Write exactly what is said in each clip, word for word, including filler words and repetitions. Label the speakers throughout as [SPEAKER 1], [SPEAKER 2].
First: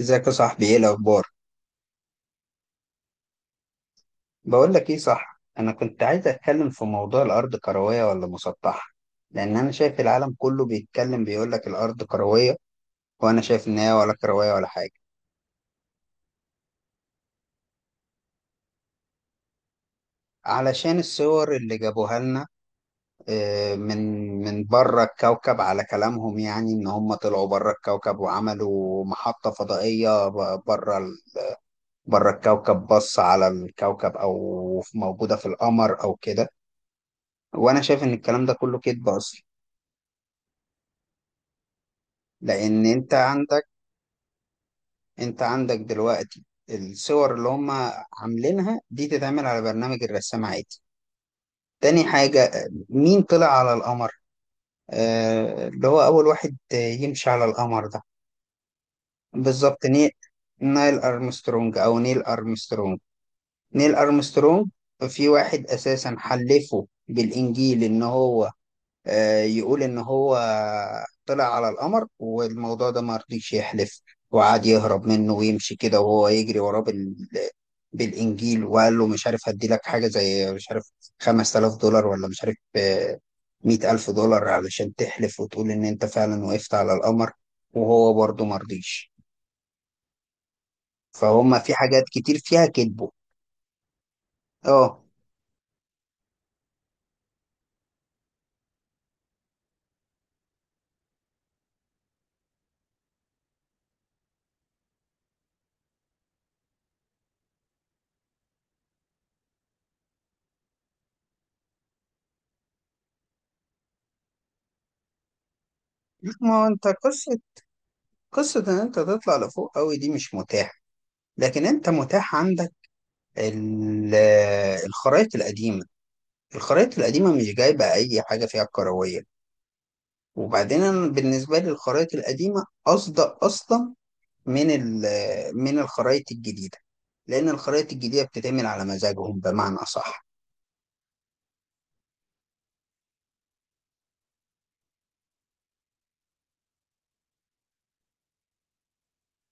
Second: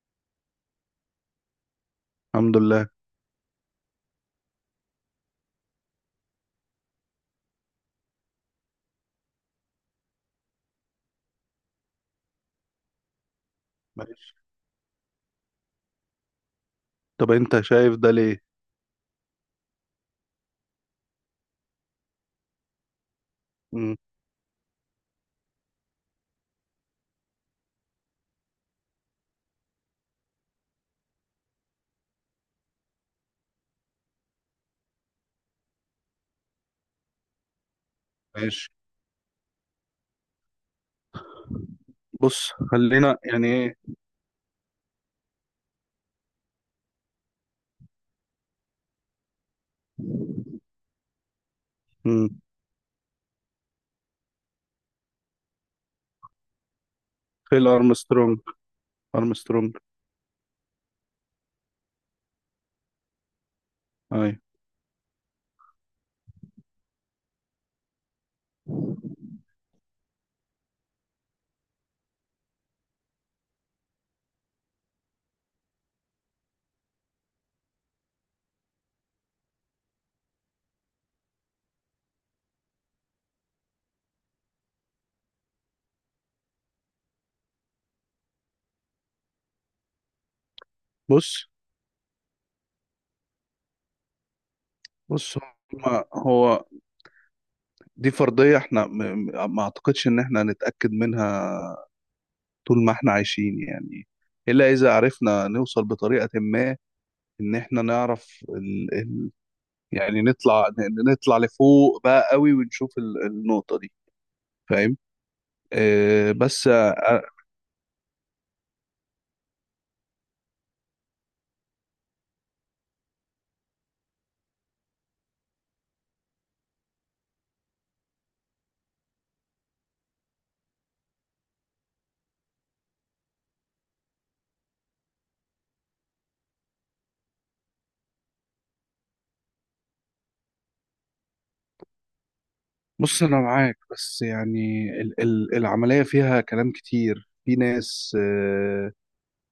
[SPEAKER 1] ازيك يا صاحبي، ايه الاخبار؟
[SPEAKER 2] الحمد لله.
[SPEAKER 1] بقول لك ايه، صح، انا كنت عايز اتكلم في موضوع الارض، كرويه ولا مسطحه؟ لان انا شايف العالم كله بيتكلم، بيقول لك الارض كرويه، وانا شايف ان هي ولا
[SPEAKER 2] ماشي.
[SPEAKER 1] كرويه ولا حاجه.
[SPEAKER 2] طب انت شايف ده ليه؟
[SPEAKER 1] علشان الصور اللي جابوها لنا، آه،
[SPEAKER 2] مم.
[SPEAKER 1] من من بره الكوكب، على كلامهم، يعني ان هم طلعوا بره الكوكب وعملوا محطه فضائيه ب- بره ال- بره الكوكب، بص على الكوكب، او موجوده في القمر او كده. وانا شايف ان الكلام ده
[SPEAKER 2] ماشي.
[SPEAKER 1] كله كذب اصلا.
[SPEAKER 2] بص،
[SPEAKER 1] لان انت
[SPEAKER 2] خلينا يعني
[SPEAKER 1] عندك
[SPEAKER 2] ايه.
[SPEAKER 1] انت عندك دلوقتي الصور اللي هم عاملينها دي تتعمل على برنامج الرسام عادي. تاني
[SPEAKER 2] مم.
[SPEAKER 1] حاجة، مين طلع على القمر؟ آه اللي هو اول واحد يمشي على
[SPEAKER 2] فيل
[SPEAKER 1] القمر ده.
[SPEAKER 2] ارمسترونج. ارمسترونج.
[SPEAKER 1] بالظبط ني... نايل ارمسترونج او نيل ارمسترونج، نيل
[SPEAKER 2] اي.
[SPEAKER 1] ارمسترونج. في واحد اساسا حلفه بالانجيل ان هو، آه، يقول إن هو طلع على القمر، والموضوع ده ما رضيش يحلف، وقعد يهرب منه ويمشي كده وهو يجري وراه بال... بالإنجيل، وقال له مش عارف هدي لك حاجة زي مش عارف خمس تلاف دولار، ولا مش عارف، آه، مئة ألف دولار علشان تحلف وتقول إن أنت فعلا وقفت على القمر، وهو برضه ما رضيش.
[SPEAKER 2] بص،
[SPEAKER 1] فهم في حاجات كتير فيها كذبه. اه.
[SPEAKER 2] بص، هما- هو دي فرضية احنا م- م- ما اعتقدش ان احنا هنتأكد منها طول ما احنا عايشين يعني، الا اذا عرفنا نوصل بطريقة ما ان احنا نعرف ال... ال... يعني نطلع ن- نطلع لفوق بقى قوي ونشوف ال... النقطة دي. فاهم؟
[SPEAKER 1] لا،
[SPEAKER 2] آه
[SPEAKER 1] ما هو
[SPEAKER 2] بس
[SPEAKER 1] انت
[SPEAKER 2] آه،
[SPEAKER 1] قصة، قصة ان انت تطلع لفوق قوي دي مش متاحة. لكن انت متاح عندك ال- الخرايط القديمة. الخرايط القديمة مش جايبة أي حاجة فيها كروية. وبعدين أنا بالنسبة لي الخرايط القديمة أصدق أصلا من ال- من الخرايط الجديدة، لأن الخرايط الجديدة بتتعمل على مزاجهم، بمعنى أصح.
[SPEAKER 2] بص انا معاك، بس يعني ال ال العمليه فيها كلام كتير. في ناس، آه،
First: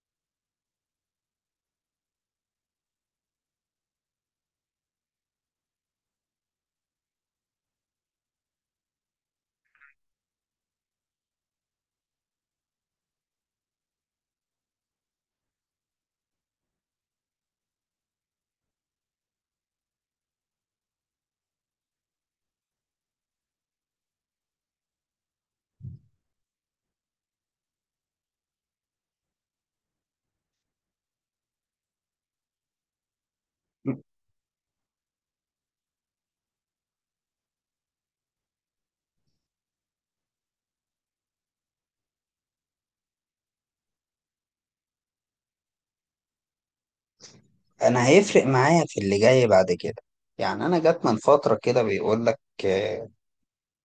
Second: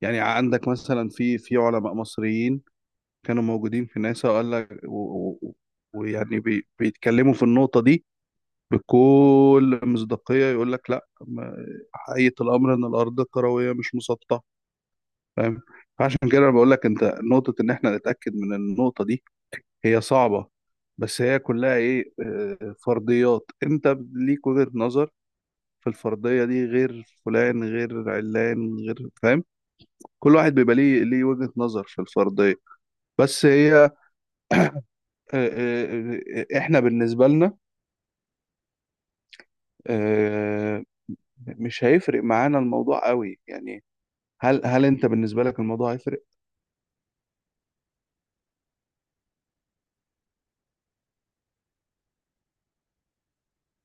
[SPEAKER 2] يعني عندك مثلا في في علماء مصريين كانوا موجودين في ناسا، وقال لك و- و- ويعني بي بيتكلموا في النقطه دي بكل مصداقيه، يقول لك لا، ما- حقيقه الامر ان الارض كرويه مش مسطحه. فاهم؟ فعشان كده انا بقول لك انت، نقطه ان احنا نتاكد من النقطه دي هي صعبه، بس هي كلها ايه، آه، فرضيات انت ليك وجهه نظر في الفردية دي، غير فلان غير علان غير. فاهم؟ كل واحد بيبقى ليه ليه وجهة نظر في الفردية. بس هي آه، آه، آه، احنا بالنسبة لنا آه، مش هيفرق معانا الموضوع قوي يعني. هل هل انت بالنسبة لك الموضوع هيفرق؟
[SPEAKER 1] أنا هيفرق معايا في اللي جاي بعد كده. يعني أنا جات من فترة كده بيقول لك، آه،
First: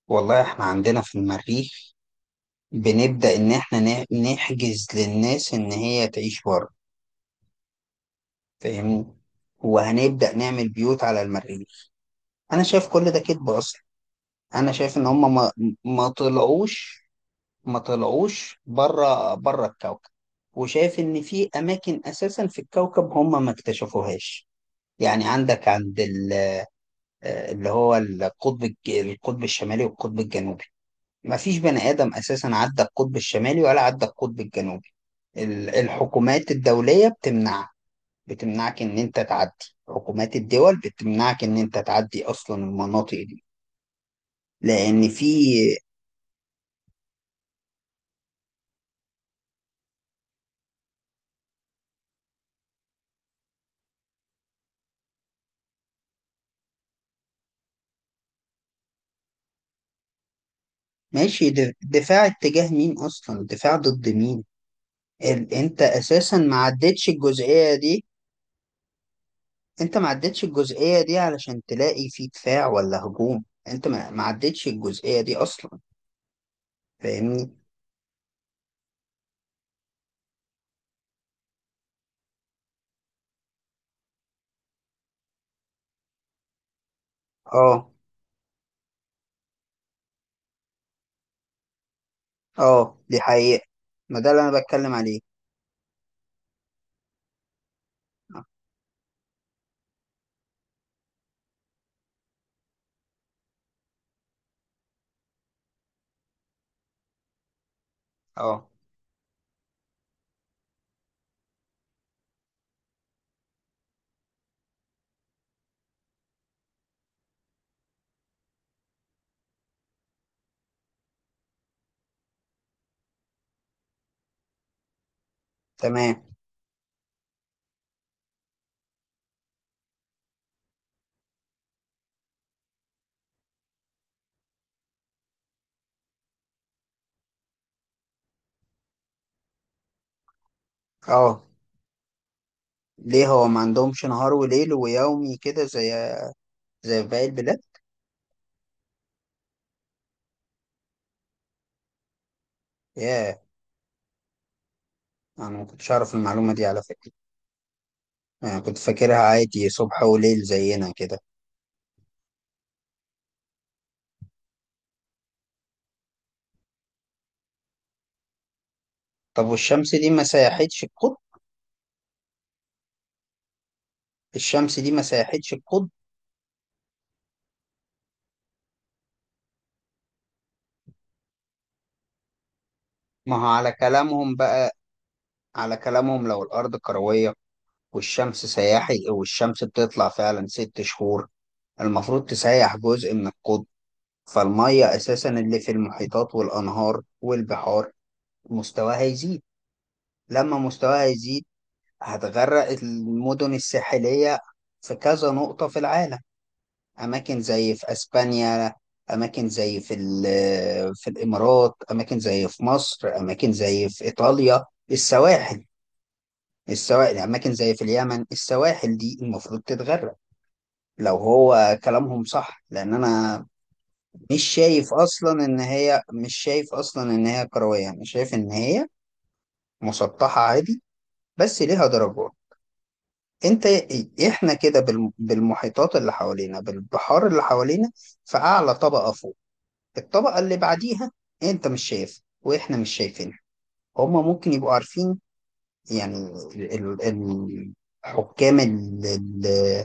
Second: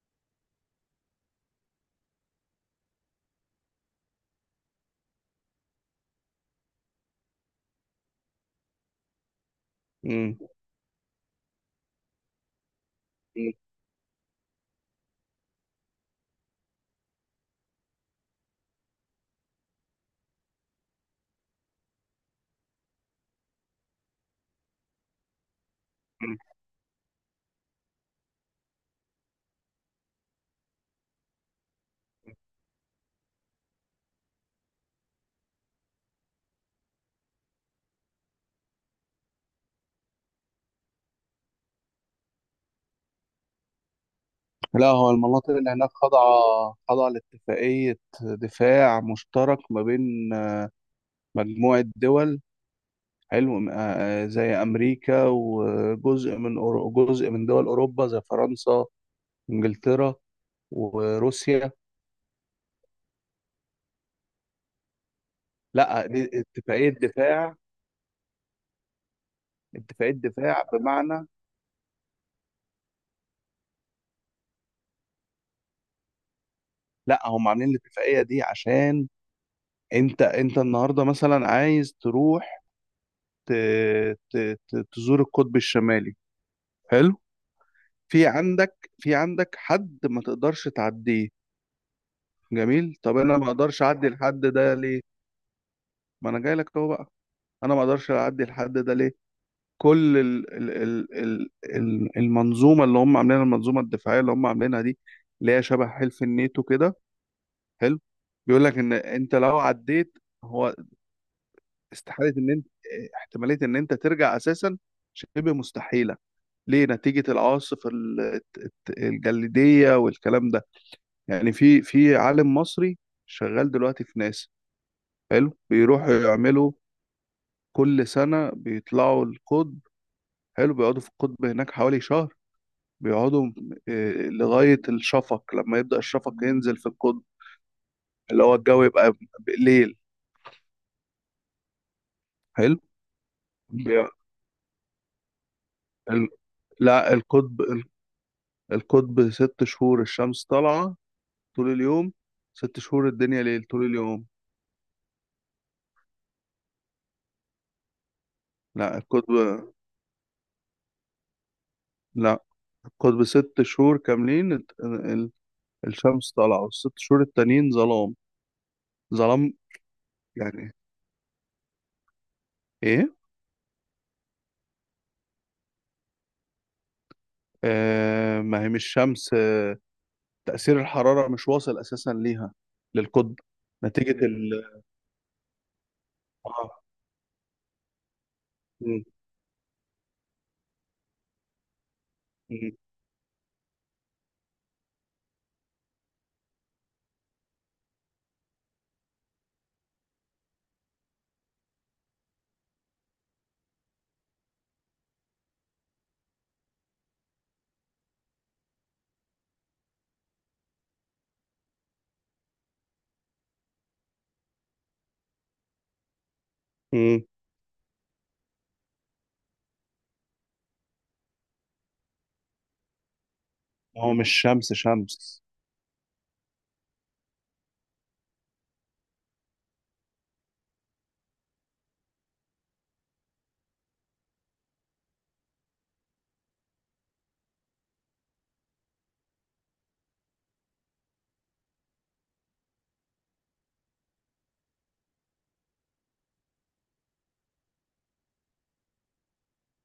[SPEAKER 1] والله إحنا عندنا في المريخ بنبدأ إن إحنا نح- نحجز للناس إن هي تعيش بره، فاهمني، وهنبدأ
[SPEAKER 2] مم.
[SPEAKER 1] نعمل بيوت على المريخ. انا شايف كل ده كذب
[SPEAKER 2] مم.
[SPEAKER 1] اصلا. انا شايف ان هم ما, ما طلعوش ما طلعوش بره بره الكوكب. وشايف ان في اماكن اساسا في الكوكب هم ما اكتشفوهاش. يعني عندك عند ال- اللي هو القطب الج- القطب الشمالي والقطب الجنوبي، ما فيش بني ادم اساسا عدى القطب الشمالي ولا عدى القطب الجنوبي. ال- الحكومات الدولية بتمنع، بتمنعك ان انت تعدي، حكومات الدول بتمنعك ان انت تعدي اصلا المناطق دي،
[SPEAKER 2] لا،
[SPEAKER 1] لان
[SPEAKER 2] هو
[SPEAKER 1] في.
[SPEAKER 2] المناطق اللي هناك خاضعة، خاضعة لاتفاقية دفاع مشترك ما بين مجموعة دول. حلو. آه، آه، زي أمريكا وجزء من أورو- جزء من دول أوروبا زي فرنسا، انجلترا،
[SPEAKER 1] ماشي،
[SPEAKER 2] وروسيا.
[SPEAKER 1] د- دفاع اتجاه مين اصلا، دفاع ضد مين؟ ال... انت
[SPEAKER 2] لا، دي
[SPEAKER 1] اساسا ما
[SPEAKER 2] اتفاقيه
[SPEAKER 1] عدتش
[SPEAKER 2] دفاع.
[SPEAKER 1] الجزئية دي. انت ما
[SPEAKER 2] اتفاقيه
[SPEAKER 1] عدتش
[SPEAKER 2] دفاع
[SPEAKER 1] الجزئية دي
[SPEAKER 2] بمعنى.
[SPEAKER 1] علشان تلاقي في دفاع ولا هجوم، انت ما ما عدتش الجزئية دي اصلا،
[SPEAKER 2] لا، هم
[SPEAKER 1] فاهمني؟
[SPEAKER 2] عاملين الاتفاقيه دي عشان انت انت النهارده مثلا عايز تروح ت... ت... ت... تزور القطب الشمالي. حلو.
[SPEAKER 1] اه.
[SPEAKER 2] في عندك، في عندك حد ما تقدرش تعديه. جميل.
[SPEAKER 1] اه،
[SPEAKER 2] طب
[SPEAKER 1] دي
[SPEAKER 2] انا ما
[SPEAKER 1] حقيقة،
[SPEAKER 2] اقدرش اعدي
[SPEAKER 1] ما ده
[SPEAKER 2] الحد
[SPEAKER 1] اللي انا
[SPEAKER 2] ده
[SPEAKER 1] بتكلم
[SPEAKER 2] ليه؟
[SPEAKER 1] عليه.
[SPEAKER 2] ما انا جاي لك اهو بقى. انا ما اقدرش اعدي
[SPEAKER 1] اه.
[SPEAKER 2] الحد ده ليه؟ كل ال ال ال ال ال- المنظومه اللي هم عاملينها، المنظومه الدفاعيه اللي هم عاملينها دي، اللي هي شبه حلف الناتو كده. حلو. بيقول
[SPEAKER 1] آه،
[SPEAKER 2] لك ان انت لو عديت، هو استحاله ان انت، احتماليه ان انت ترجع اساسا شبه مستحيله. ليه؟ نتيجه العواصف ال- الت- الت- الجليديه والكلام ده. يعني في في عالم مصري شغال دلوقتي في ناسا، حلو، بيروحوا
[SPEAKER 1] تمام.
[SPEAKER 2] يعملوا كل سنه بيطلعوا القطب. حلو. بيقعدوا في القطب هناك حوالي شهر. بيقعدوا آه، لغاية الشفق، لما يبدأ الشفق ينزل في القطب، اللي هو الجو يبقى ليل.
[SPEAKER 1] اه.
[SPEAKER 2] حلو.
[SPEAKER 1] ليه هو ما عندهمش
[SPEAKER 2] بي-
[SPEAKER 1] نهار وليل ويومي كده زي،
[SPEAKER 2] ال-
[SPEAKER 1] زي في
[SPEAKER 2] لا
[SPEAKER 1] باقي البلاد؟
[SPEAKER 2] القطب. القطب ست شهور الشمس طالعة طول اليوم، ست شهور
[SPEAKER 1] ياه،
[SPEAKER 2] الدنيا ليل طول اليوم.
[SPEAKER 1] انا ما كنتش اعرف المعلومه دي على فكره، انا كنت
[SPEAKER 2] لا،
[SPEAKER 1] فاكرها
[SPEAKER 2] القطب.
[SPEAKER 1] عادي صبح وليل زينا كده.
[SPEAKER 2] لا، القطب ست شهور كاملين، الت- ال- الشمس طالعة، والست شهور التانيين ظلام،
[SPEAKER 1] طب
[SPEAKER 2] ظلام.
[SPEAKER 1] والشمس دي ما
[SPEAKER 2] يعني،
[SPEAKER 1] سيحتش القطب؟
[SPEAKER 2] ايه.
[SPEAKER 1] الشمس دي ما سيحتش القطب؟
[SPEAKER 2] آه، ما هي مش شمس. تأثير الحرارة مش واصل أساسا ليها،
[SPEAKER 1] ما
[SPEAKER 2] للقطب.
[SPEAKER 1] هو على
[SPEAKER 2] نتيجة.
[SPEAKER 1] كلامهم بقى، على كلامهم لو الارض
[SPEAKER 2] اه.
[SPEAKER 1] كرويه، والشمس
[SPEAKER 2] مم.
[SPEAKER 1] سياحي، والشمس بتطلع فعلا ست شهور، المفروض
[SPEAKER 2] مم.
[SPEAKER 1] تسيح جزء من القطب، فالميه اساسا اللي في المحيطات والانهار والبحار مستواها يزيد. لما مستواها يزيد هتغرق المدن الساحلية في كذا نقطة في العالم. أماكن زي في أسبانيا، أماكن زي في ال- في الإمارات، أماكن زي في مصر، أماكن زي في إيطاليا، السواحل، السواحل،
[SPEAKER 2] مم.
[SPEAKER 1] أماكن زي في اليمن، السواحل دي المفروض تتغرق لو هو كلامهم صح. لأن أنا
[SPEAKER 2] هو مش
[SPEAKER 1] مش
[SPEAKER 2] شمس
[SPEAKER 1] شايف
[SPEAKER 2] شمس.
[SPEAKER 1] أصلا إن هي، مش شايف أصلا إن هي كروية. أنا شايف إن هي مسطحة عادي، بس ليها درجات. انت، احنا كده بالم- بالمحيطات اللي حوالينا، بالبحار اللي حوالينا، في اعلى طبقة فوق، الطبقة اللي بعديها انت مش شايف، واحنا مش شايفينها، هما ممكن يبقوا عارفين. يعني ال- ال- ال- حكام ال- ال-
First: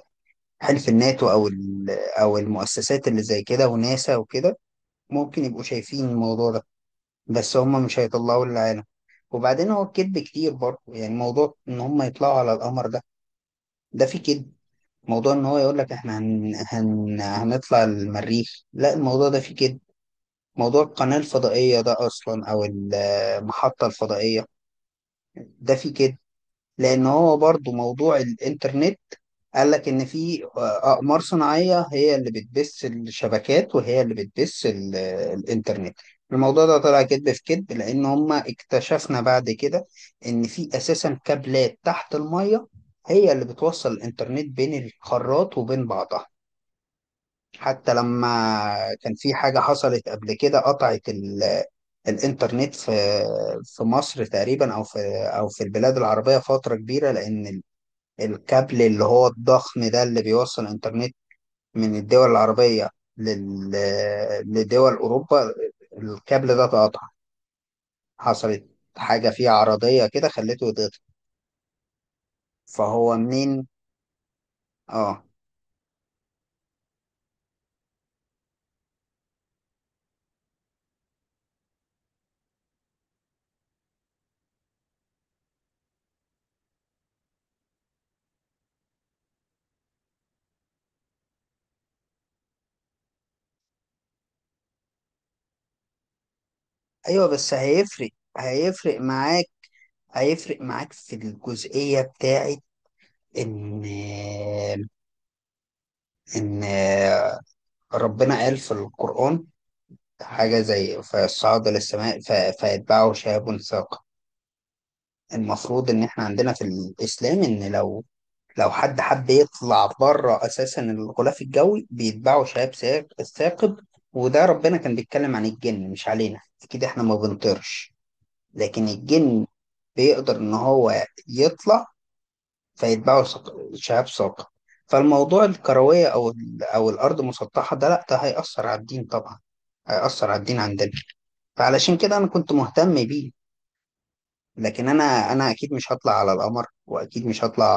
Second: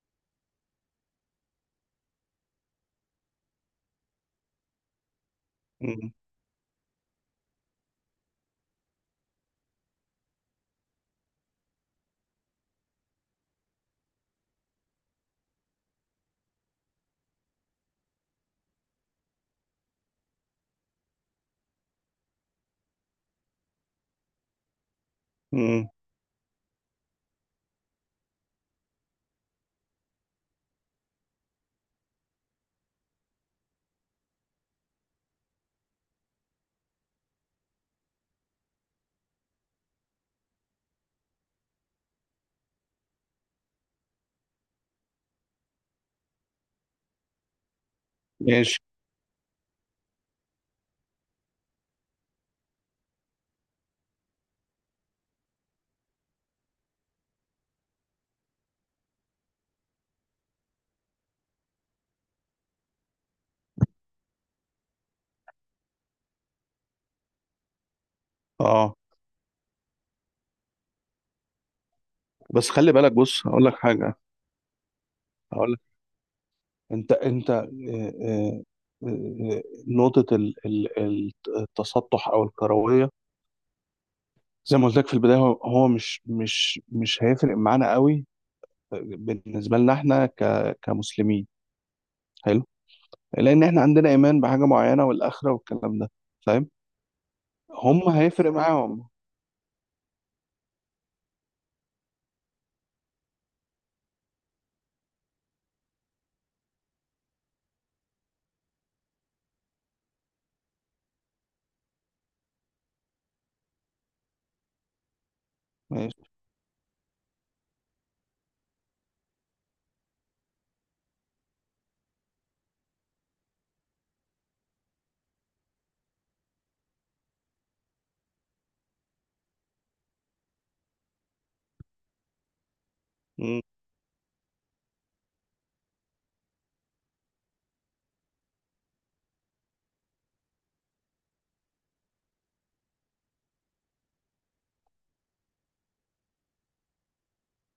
[SPEAKER 1] حلف الناتو، او ال- او المؤسسات اللي زي كده وناسا وكده، ممكن يبقوا شايفين
[SPEAKER 2] مم.
[SPEAKER 1] الموضوع ده، بس هما مش هيطلعوا للعالم. وبعدين هو الكذب كتير برضه، يعني موضوع ان هما يطلعوا على القمر ده، ده فيه كذب. موضوع ان هو يقول لك احنا هن... هن... هنطلع المريخ، لا، الموضوع ده فيه كده. موضوع القناة الفضائية ده اصلا او المحطة الفضائية ده
[SPEAKER 2] مم.
[SPEAKER 1] فيه كده. لان هو برضو موضوع الانترنت قال لك ان في اقمار صناعية هي اللي بتبث الشبكات وهي اللي بتبث ال... الانترنت. الموضوع ده طلع كذب في كذب، لان هما اكتشفنا بعد كده ان في اساسا كابلات تحت المية هي اللي بتوصل الانترنت بين القارات وبين بعضها. حتى
[SPEAKER 2] ماشي.
[SPEAKER 1] لما كان في حاجة حصلت قبل كده قطعت ال- الإنترنت في في مصر تقريبا، أو في، أو في البلاد العربية فترة كبيرة، لأن ال- الكابل اللي هو الضخم ده اللي بيوصل الإنترنت من الدول العربية، لل لدول أوروبا، الكابل ده اتقطع، حصلت
[SPEAKER 2] اه،
[SPEAKER 1] حاجة فيه عرضية كده خلته يتقطع.
[SPEAKER 2] بس خلي بالك،
[SPEAKER 1] فهو
[SPEAKER 2] بص هقول
[SPEAKER 1] منين؟
[SPEAKER 2] لك حاجه.
[SPEAKER 1] آه.
[SPEAKER 2] هقول لك. انت انت آه، آه، آه، آه، نقطه ال- ال- ال- التسطح او الكرويه، زي ما قلت لك في البدايه، هو هو مش مش مش هيفرق معانا قوي. آه، بالنسبه لنا، احنا ك كمسلمين حلو، لان احنا عندنا ايمان بحاجه معينه والاخره والكلام ده. فاهم؟
[SPEAKER 1] أيوه بس هيفرق،
[SPEAKER 2] هم هيفرق
[SPEAKER 1] هيفرق
[SPEAKER 2] معاهم.
[SPEAKER 1] معاك، هيفرق معاك في الجزئية بتاعة إن إن ربنا قال في القرآن حاجة زي فصعد للسماء ف- فيتبعه شهاب ثاقب. المفروض إن إحنا
[SPEAKER 2] ماشي.
[SPEAKER 1] عندنا في الإسلام إن لو لو حد حب يطلع بره أساسا الغلاف الجوي بيتبعه شهاب ساق- ثاقب. وده ربنا كان بيتكلم عن الجن مش علينا، أكيد إحنا ما بنطيرش، لكن الجن بيقدر إن هو يطلع فيتباعوا ثق- شهاب ثاقب. فالموضوع الكروية أو ال- أو الأرض مسطحة ده، لأ ده هيأثر على الدين طبعا، هيأثر على الدين عندنا. فعلشان كده أنا كنت مهتم بيه. لكن أنا أنا أكيد مش هطلع على القمر، وأكيد مش هطلع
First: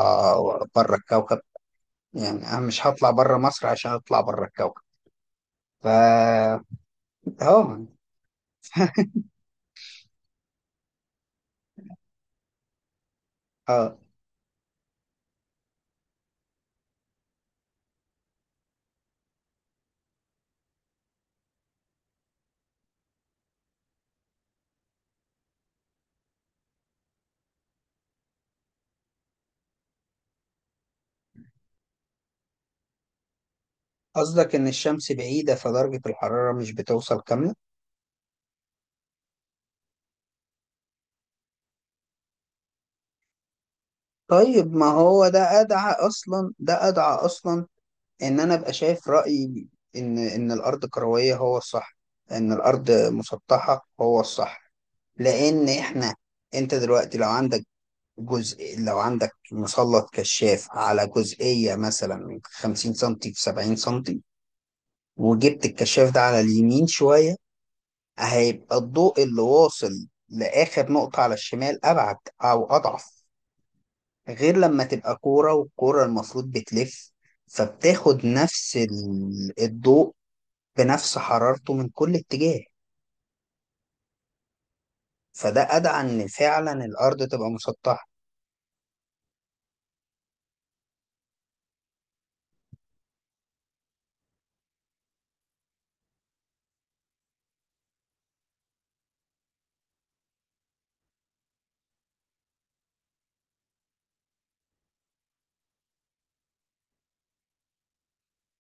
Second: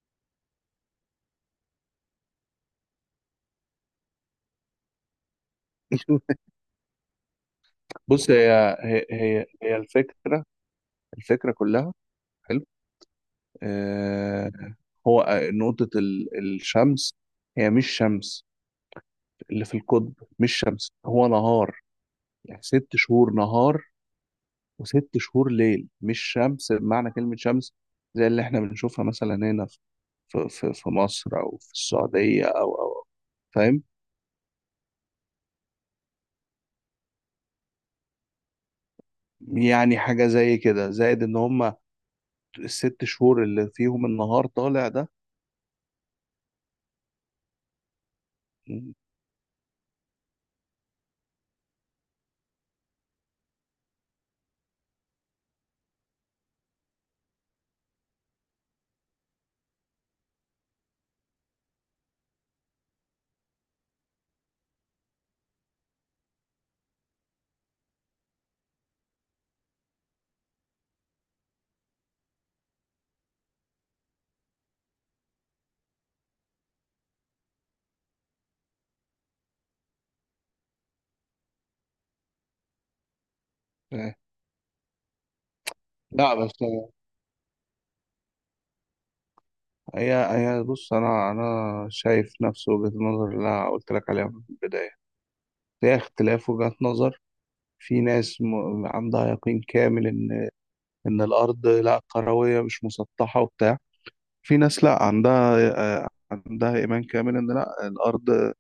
[SPEAKER 1] بره الكوكب. يعني أنا مش هطلع بره مصر عشان أطلع بره الكوكب، فا. أه.
[SPEAKER 2] بص، هي هي هي هي الفكرة الفكرة كلها. حلو.
[SPEAKER 1] أه،
[SPEAKER 2] آه. هو آه، نقطة ال- الشمس هي مش شمس، اللي في القطب. مش شمس، هو نهار، يعني ست شهور نهار وست شهور ليل. مش شمس بمعنى كلمة شمس، زي اللي احنا بنشوفها مثلا هنا في في في في مصر أو في السعودية أو أو فاهم؟
[SPEAKER 1] قصدك إن الشمس بعيدة فدرجة الحرارة مش بتوصل كاملة؟
[SPEAKER 2] يعني حاجة زي كده، زائد إن هما الست شهور اللي فيهم النهار
[SPEAKER 1] طيب ما
[SPEAKER 2] طالع ده،
[SPEAKER 1] هو ده أدعى أصلا، ده أدعى أصلا ان انا ابقى شايف رأيي ان ان الارض كروية هو الصح، ان الارض مسطحة هو الصح. لان احنا، انت دلوقتي لو عندك جزء، لو عندك مسلط كشاف على جزئية مثلا من خمسين سنتي في سبعين سنتي، وجبت الكشاف ده على اليمين شوية، هيبقى الضوء اللي واصل لآخر نقطة على الشمال أبعد، أو أضعف. غير لما تبقى كورة، والكورة المفروض بتلف، فبتاخد نفس ال- الضوء بنفس حرارته من كل اتجاه.
[SPEAKER 2] آه،
[SPEAKER 1] فده أدعى إن
[SPEAKER 2] لا بس
[SPEAKER 1] فعلا الأرض تبقى مسطحة.
[SPEAKER 2] هي هي بص انا انا شايف نفس وجهة النظر اللي انا قلت لك عليها من البداية، هي اختلاف وجهات نظر. في ناس م- عندها يقين كامل ان ان الارض لا كروية مش مسطحة وبتاع، في ناس لا عندها آه، عندها ايمان كامل ان لا الارض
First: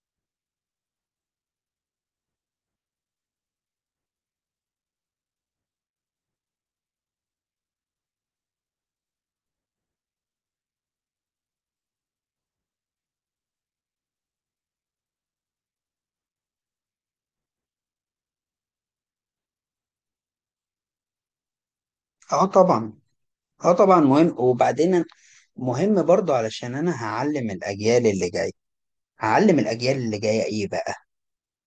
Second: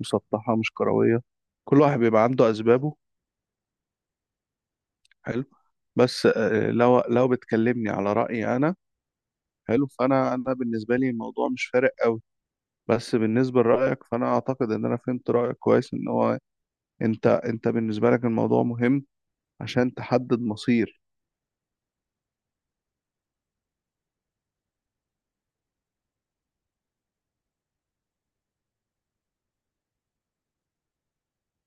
[SPEAKER 2] مسطحة مش كروية. كل واحد بيبقى عنده اسبابه. حلو. بس آه، لو لو بتكلمني على رأيي انا، حلو، فانا، انا بالنسبة لي الموضوع مش فارق قوي. بس بالنسبة لرأيك، فأنا أعتقد إن أنا فهمت رأيك كويس، إن هو أنت أنت بالنسبة لك الموضوع مهم عشان تحدد مصير.
[SPEAKER 1] اه طبعا، اه طبعا مهم. وبعدين أنا- مهم برضو علشان أنا هعلم الأجيال اللي جاية، هعلم الأجيال اللي جاية إيه بقى؟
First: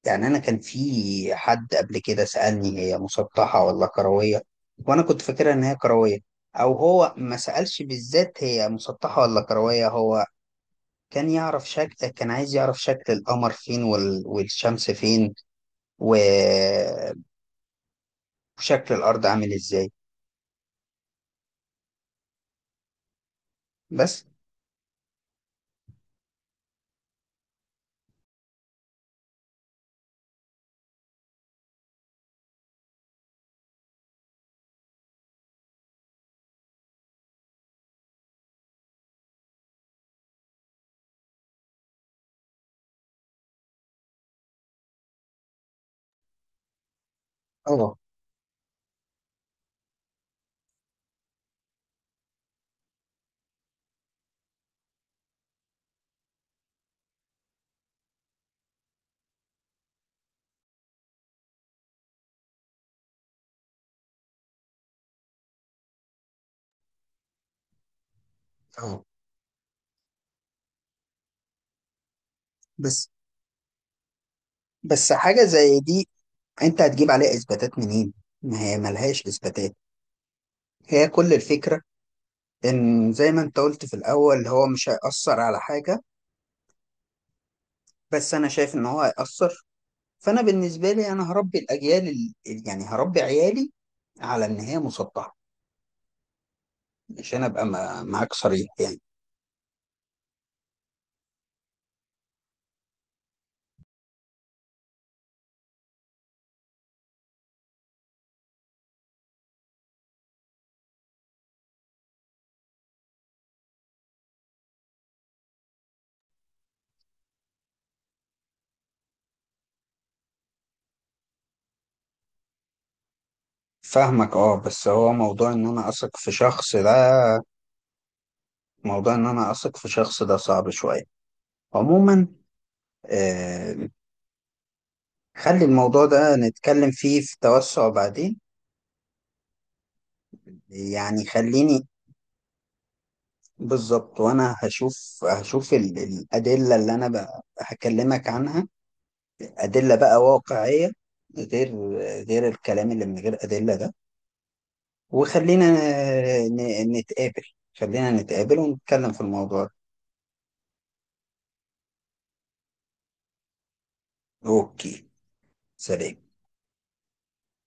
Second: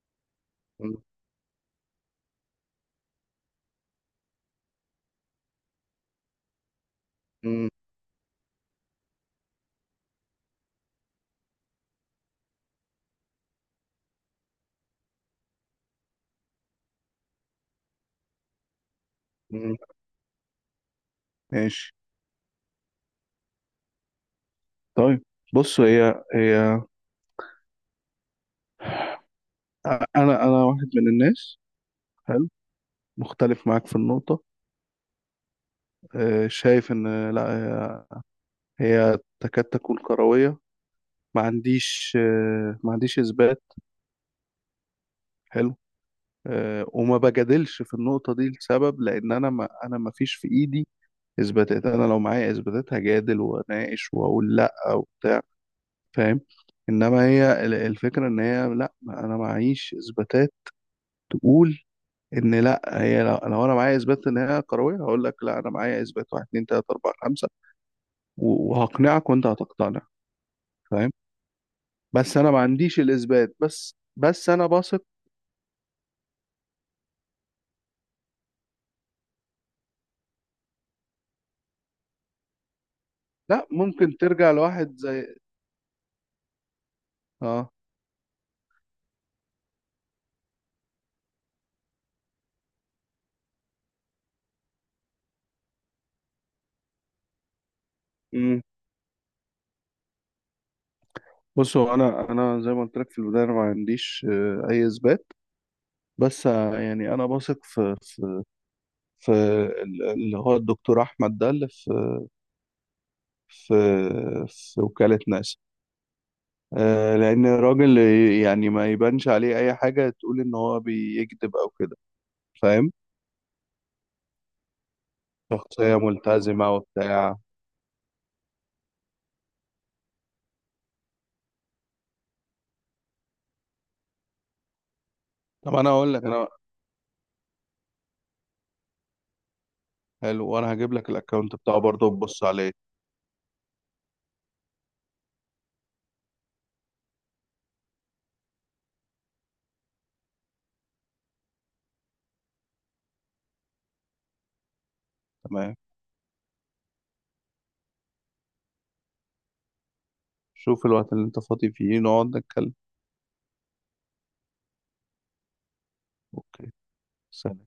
[SPEAKER 1] يعني أنا كان
[SPEAKER 2] م-
[SPEAKER 1] في حد قبل كده سألني هي مسطحة ولا كروية، وأنا كنت فاكرها إن هي كروية. أو هو ما
[SPEAKER 2] م-
[SPEAKER 1] سألش بالذات هي مسطحة ولا كروية، هو كان يعرف شكل، كان عايز يعرف شكل القمر فين وال... والشمس فين و... وشكل الارض عامل
[SPEAKER 2] م-
[SPEAKER 1] ازاي.
[SPEAKER 2] ماشي
[SPEAKER 1] بس.
[SPEAKER 2] طيب بص. هي هي أنا أنا واحد من الناس، حلو، مختلف معاك في النقطة. آه، شايف إن لا هي هي تكاد تكون كروية. ما عنديش آه، ما عنديش إثبات. حلو. آه، وما بجادلش في
[SPEAKER 1] اه.
[SPEAKER 2] النقطة دي لسبب، لأن أنا ما، أنا ما فيش في إيدي اثباتات. انا لو معايا اثباتات هجادل واناقش واقول لا وبتاع. فاهم؟ انما هي ال- الفكره ان هي لا، ما انا معيش اثباتات تقول ان لا هي. لو، لو انا معايا اثبات ان هي كرويه، هقول لك لا انا معايا اثبات، واحد اتنين تلاته اربعه خمسه، و-
[SPEAKER 1] اه،
[SPEAKER 2] وهقنعك وانت هتقتنع. فاهم؟ بس انا ما عنديش
[SPEAKER 1] بس
[SPEAKER 2] الاثبات. بس بس انا بثق.
[SPEAKER 1] بس حاجه زي دي، انت هتجيب عليها اثباتات منين؟ ما هي ملهاش اثباتات. هي كل الفكره ان زي ما انت
[SPEAKER 2] لا،
[SPEAKER 1] قلت في
[SPEAKER 2] ممكن
[SPEAKER 1] الاول
[SPEAKER 2] ترجع
[SPEAKER 1] هو مش
[SPEAKER 2] لواحد زي.
[SPEAKER 1] هيأثر على حاجه.
[SPEAKER 2] اه.
[SPEAKER 1] بس انا شايف ان هو هيأثر. فانا بالنسبه لي انا هربي الاجيال ال- يعني هربي عيالي على ان هي مسطحه، عشان ابقى ما- معاك
[SPEAKER 2] امم
[SPEAKER 1] صريح يعني.
[SPEAKER 2] بصوا انا انا زي ما قلت لك في البدايه، انا ما عنديش آه، اي اثبات، بس آه، يعني انا بثق في، في ال- اللي هو الدكتور احمد ده اللي في في في وكالة ناسا. آه، لان الراجل يعني ما يبانش عليه اي حاجة تقول ان هو بيكذب او كده. فاهم؟
[SPEAKER 1] فاهمك اه. بس هو موضوع ان انا
[SPEAKER 2] شخصية
[SPEAKER 1] اثق في
[SPEAKER 2] ملتزمة
[SPEAKER 1] شخص ده،
[SPEAKER 2] وبتاع.
[SPEAKER 1] موضوع ان انا اثق في شخص ده صعب شويه. عموما، آه، خلي
[SPEAKER 2] طب انا
[SPEAKER 1] الموضوع
[SPEAKER 2] اقول لك
[SPEAKER 1] ده
[SPEAKER 2] انا،
[SPEAKER 1] نتكلم فيه في توسع بعدين.
[SPEAKER 2] حلو، وانا هجيب لك
[SPEAKER 1] يعني
[SPEAKER 2] الاكونت بتاعه
[SPEAKER 1] خليني.
[SPEAKER 2] برضه تبص عليه.
[SPEAKER 1] بالظبط، وانا هشوف، هشوف ال- الأدلة اللي انا ب- هكلمك عنها، أدلة بقى واقعية، غير غير الكلام اللي من غير أدلة ده. وخلينا
[SPEAKER 2] تمام.
[SPEAKER 1] ن- نتقابل، خلينا نتقابل ونتكلم في الموضوع ده.
[SPEAKER 2] شوف الوقت اللي انت فاضي فيه نقعد نتكلم.
[SPEAKER 1] اوكي، سلام.
[SPEAKER 2] اوكي. سلام.